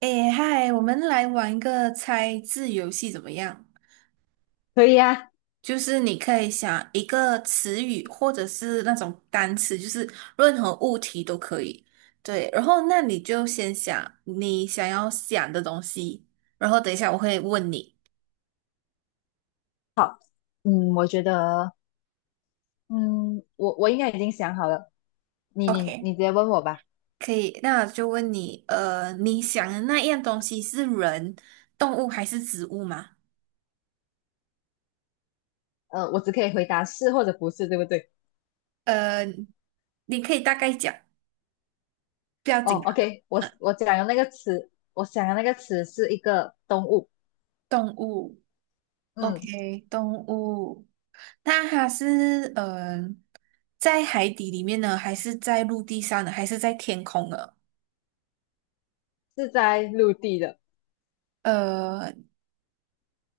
诶，嗨，我们来玩一个猜字游戏怎么样？可以啊。就是你可以想一个词语或者是那种单词，任何物体都可以。对，然后那你就先想你想要想的东西，然后等一下我会问你。好。我觉得，我应该已经想好了，你你 OK,你直接问我吧。可以，那我就问你，你想的那样东西是人、动物还是植物吗？我只可以回答是或者不是，对不对？呃，你可以大概讲，不要哦紧，，OK，我呃，我讲的那个词，我想的那个词是一个动物。动物。嗯，OK,动物。那它是在海底里面呢，还是在陆地上呢，还是在天空呢？是在陆地的。呃，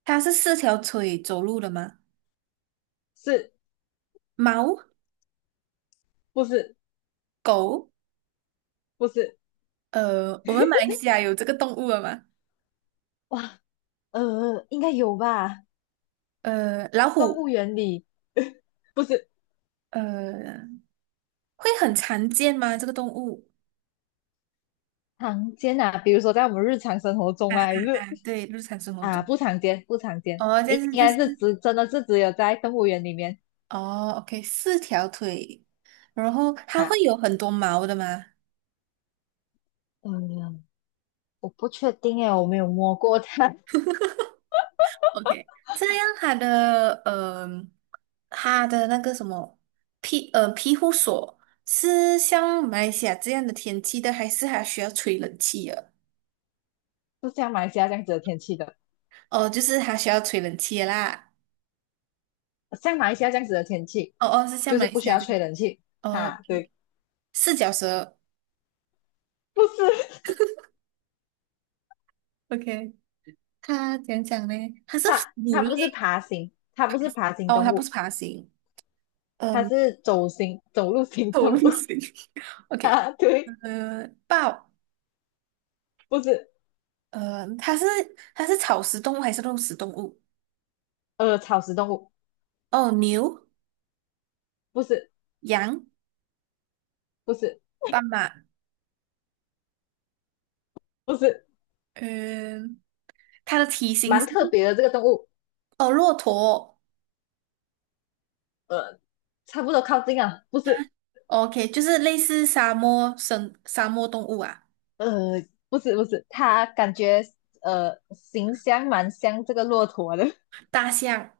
它是四条腿走路的吗？是。猫、不是？狗，不是。呃，我们马来西亚有这个动物了吗？哇，应该有吧。呃，老动虎，物园里。不是。呃，会很常见吗？这个动物？常见啊？比如说在我们日常生活中啊啊啊，还是啊！对，日常生活啊中。不常见，不常见，哦，但应是应该是只真的是只有在动物园里面哦，OK,四条腿，然后它会啊。有很多毛的吗？嗯，我不确定诶，我没有摸过它。OK,这样它的它的那个什么庇护所是像马来西亚这样的天气的，还是它需要吹冷气的？就像马来西亚这样子的天气的。哦，就是它需要吹冷气的啦。像马来西亚这样子的天气，哦哦，是像就马是来不西需亚要这样。吹冷气。哦哈，对。，OK,四脚蛇。不是， OK,它怎样讲呢？它是它，哺乳它不是类爬行，它不是爬行哦，动它不是物。爬行，它嗯，是走行走路 行走动路物。型。OK,啊，对。呃，豹，不是。它是它是草食动物还是肉食动物？草食动物。哦，牛。不是，羊、不是，斑马，不是。嗯，它的体型蛮是特别的这个动物。哦，骆驼呃，差不多靠近啊。不是。，OK,就是类似沙漠动物啊，不是不是，它感觉形象蛮像这个骆驼的。大象，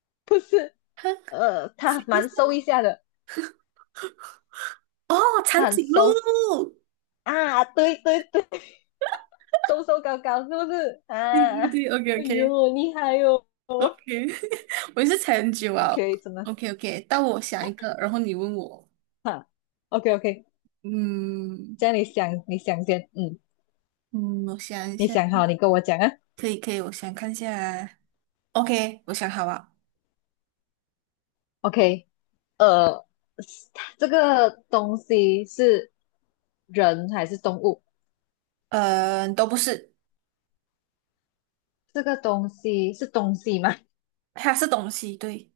不是。哼，它行蛮行瘦一下的，哦，它长很颈瘦鹿 啊。对对对，瘦瘦高高是不是 对啊？对对，OK 哎 OK 呦，厉害哟，哦、OK,我也是猜很久啊！OK，真的。，OK OK,到我想一个，然后你问我，哈，OK OK，嗯这样你想先。嗯，嗯，我想一你下，想好你跟我讲啊可以可以，我想看一下啊，OK,我想好了，，OK。呃，这个东西是人还是动物？嗯，都不是，这个东西是东西吗？它是东西，对。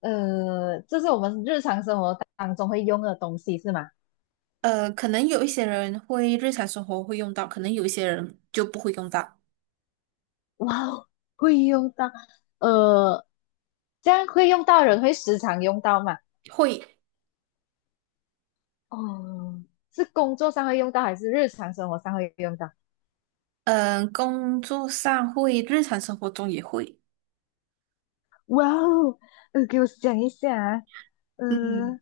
这是我们日常生活当中会用的东西是吗？呃，可能有一些人会日常生活会用到，可能有一些人就不会用到，哇哦，会用到。呃，这样会用到人会时常用到吗？会，哦，是工作上会用到还是日常生活上会用到？嗯、工作上会，日常生活中也会。哇哦，给我想一下啊。嗯，呃，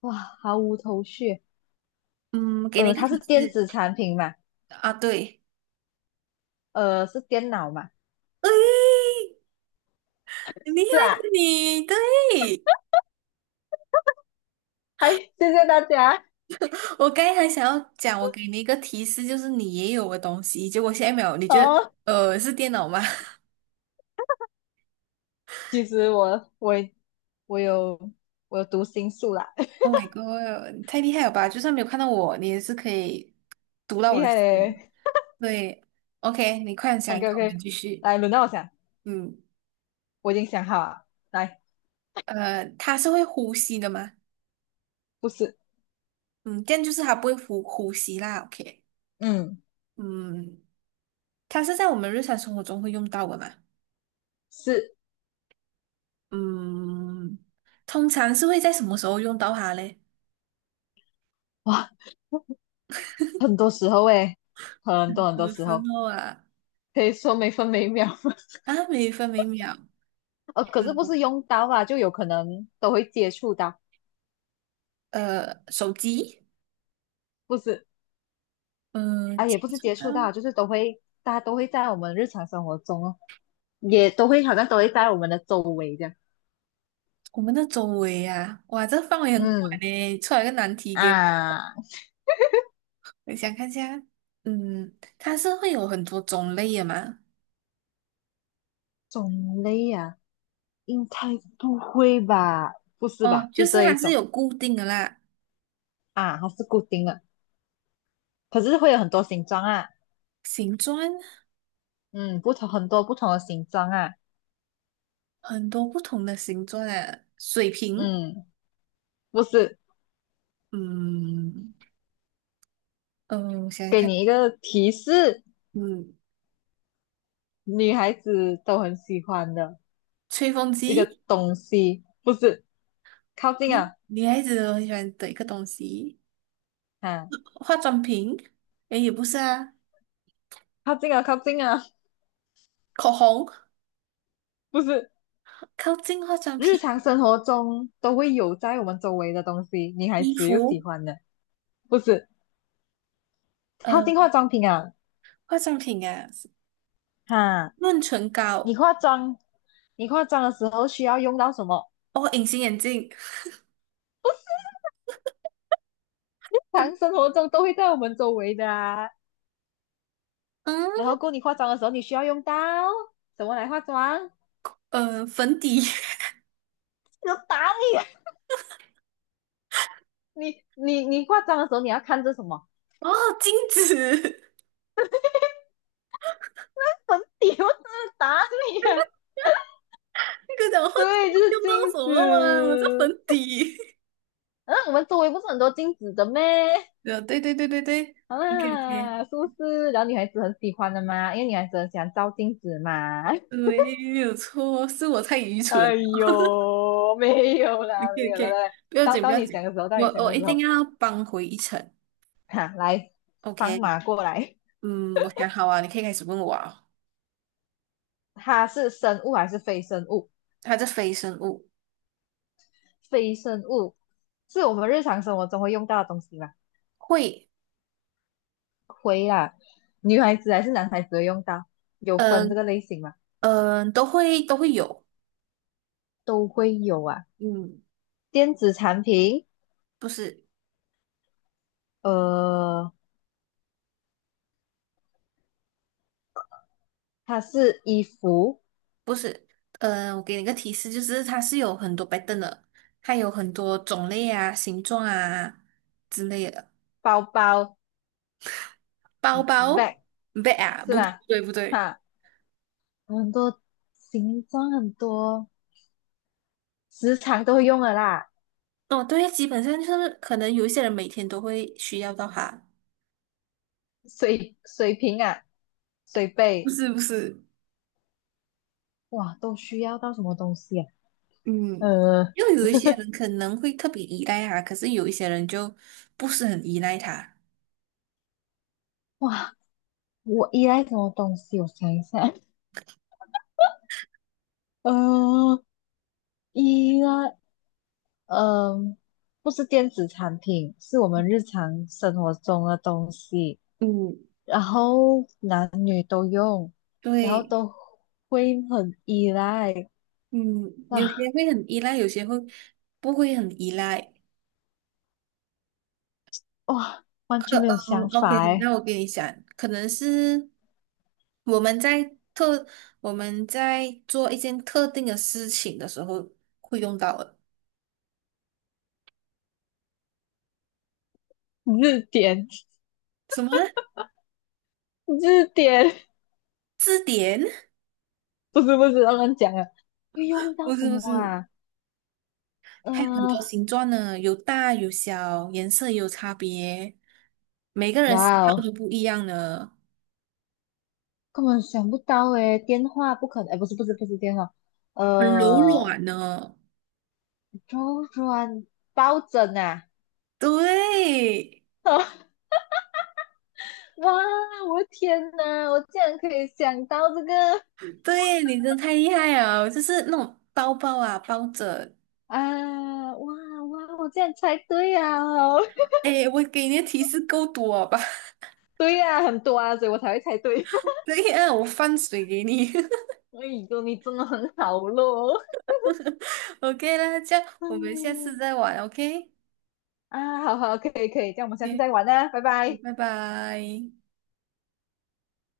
哇，毫无头绪。嗯，给你一个它是提电示子产品嘛？啊，对，是电脑嘛？很厉害是啊，你，对，哎，谢谢大家 我刚才还想要讲，我给你一个提示，就是你也有的东西，结果现在没有，你觉得哦。呃是电脑吗 其实我有我有读心术啦。？Oh my god,你太厉害了吧！就算没有看到我，你也是可以读到我厉的害心。嘞。对，OK,你快点想 OK 一个，我们 OK，继续。来轮到我想，嗯，我已经想好了。来。它是会呼吸的吗？不是。嗯，这样就是它不会呼吸啦。OK,嗯，嗯，它是在我们日常生活中会用到的嘛？是。嗯，通常是会在什么时候用到它嘞？哇，很多时候诶，很多嗯很多有时时候，候啊，可以说每分每秒。啊，每分每秒，可是不是用到啊，就有可能都会接触到。呃，手机，不是。嗯、啊，接也不是触接到触到，就是都会，大家都会在我们日常生活中哦，也都会好像都会在我们的周围这样。我们的周围啊，哇，这范围很广嗯，嘞，出来个难题给我，啊，我想看一下，嗯，它是会有很多种类的嘛？种类啊，应该不会吧？不是哦，吧？就就是这一它是种有固定的啦。啊，它是固定的，可是会有很多形状啊。形状嗯，不同很多不同的形状啊。很多不同的形状啊，水瓶，嗯，不是。嗯嗯，我想想给看，你一个提示，嗯，女孩子都很喜欢的吹风一个机，东西。不是。靠近诶啊。女孩子都很喜欢的一个东西，啊，化妆品，诶，也不是啊，靠近啊，靠近啊。口红，不是。靠近化妆日品，常生活中都会有在我们周围的东西，女孩衣子又喜服，欢的。不是。靠呃，近化妆品啊。化妆品啊，哈，润唇你膏，化妆，你化妆的时候需要用到什么？哦，隐形眼镜，日常生活中都会在我们周围的啊。嗯，然后，过你化妆的时候，你需要用到什么来化妆？呃，粉底，有打你，你化妆的时候，你要看着什么？哦，镜子，你不是打你啊？那个讲话对，就是用到镜什么啊？我这子。粉底，嗯，我们周围不是很多镜子的咩？呃，对对对对对。OK OK,啊，是不是？然后女孩子很喜欢的嘛，因为女孩子很喜欢照镜子嘛。没有错，是我太愚 蠢。哎 呦，没有啦，OK 没有啦，OK,不要到紧不到要你想紧，的时候，到我你想我的一时候。定要扳回一城。哈，来，放 OK,马过来。嗯，我想好啊，你可以开始问我啊。它是生物还是非生物？它是非生物，非生物是我们日常生活中会用到的东西吗？会，会啊。女孩子还是男孩子会用到，有分这嗯个类型吗？嗯，都会有，都会有啊。嗯，电子产品。不是呃，它是衣服、不是，嗯，我给你个提示，就是它是有很多白灯的，它有很多种类啊、形状啊之类的。包包、包包，bag， 不对啊，是不对不吧？对不对，哈，很多形状很多。时常都会用的啦。哦，对，基本上就是可能有一些人每天都会需要到它，水瓶啊，水不杯。是不是，哇，都需要到什么东西啊？嗯，呃，又有一些 人可能会特别依赖它，可是有一些人就不是很依赖它。哇，我依赖什么东西？我想一下。呃，依赖，嗯、不是电子产品，是我们日常生活中的东西。嗯然后男女都用，然后对，都会很依赖。嗯哇有些会很依赖，有些会不会很依赖。哇，完全没有嗯想，OK,法哎。那我跟你讲，可能是我们在特我们在做一件特定的事情的时候会用到的。字典。什么啊字典。字典？不是不是，乱乱讲啊。会用到不什是不么是，啊？还有很呃，多形状呢，有大有小，颜色也有差别，每个人喜哇好都哦，不一样呢，根本想不到诶。电话不可能，哎，不是不是不是电话。很柔呃，软呢。周转抱枕啊。对，哇，我的天呐，我竟然可以想到这个对，你真的太厉害了，就是那种包包啊，包着。啊。哇哇，我竟然猜对啊，哦。 哎，我给你的提示够多吧？对呀，啊，很多啊，所以我才会猜对。对呀，我放水给你。哎呦，你真的很好咯。OK 啦，这样 我们下次嗯再玩。OK,啊，好好，可以可以，这样我们下次嗯，再玩啦，拜拜。拜拜。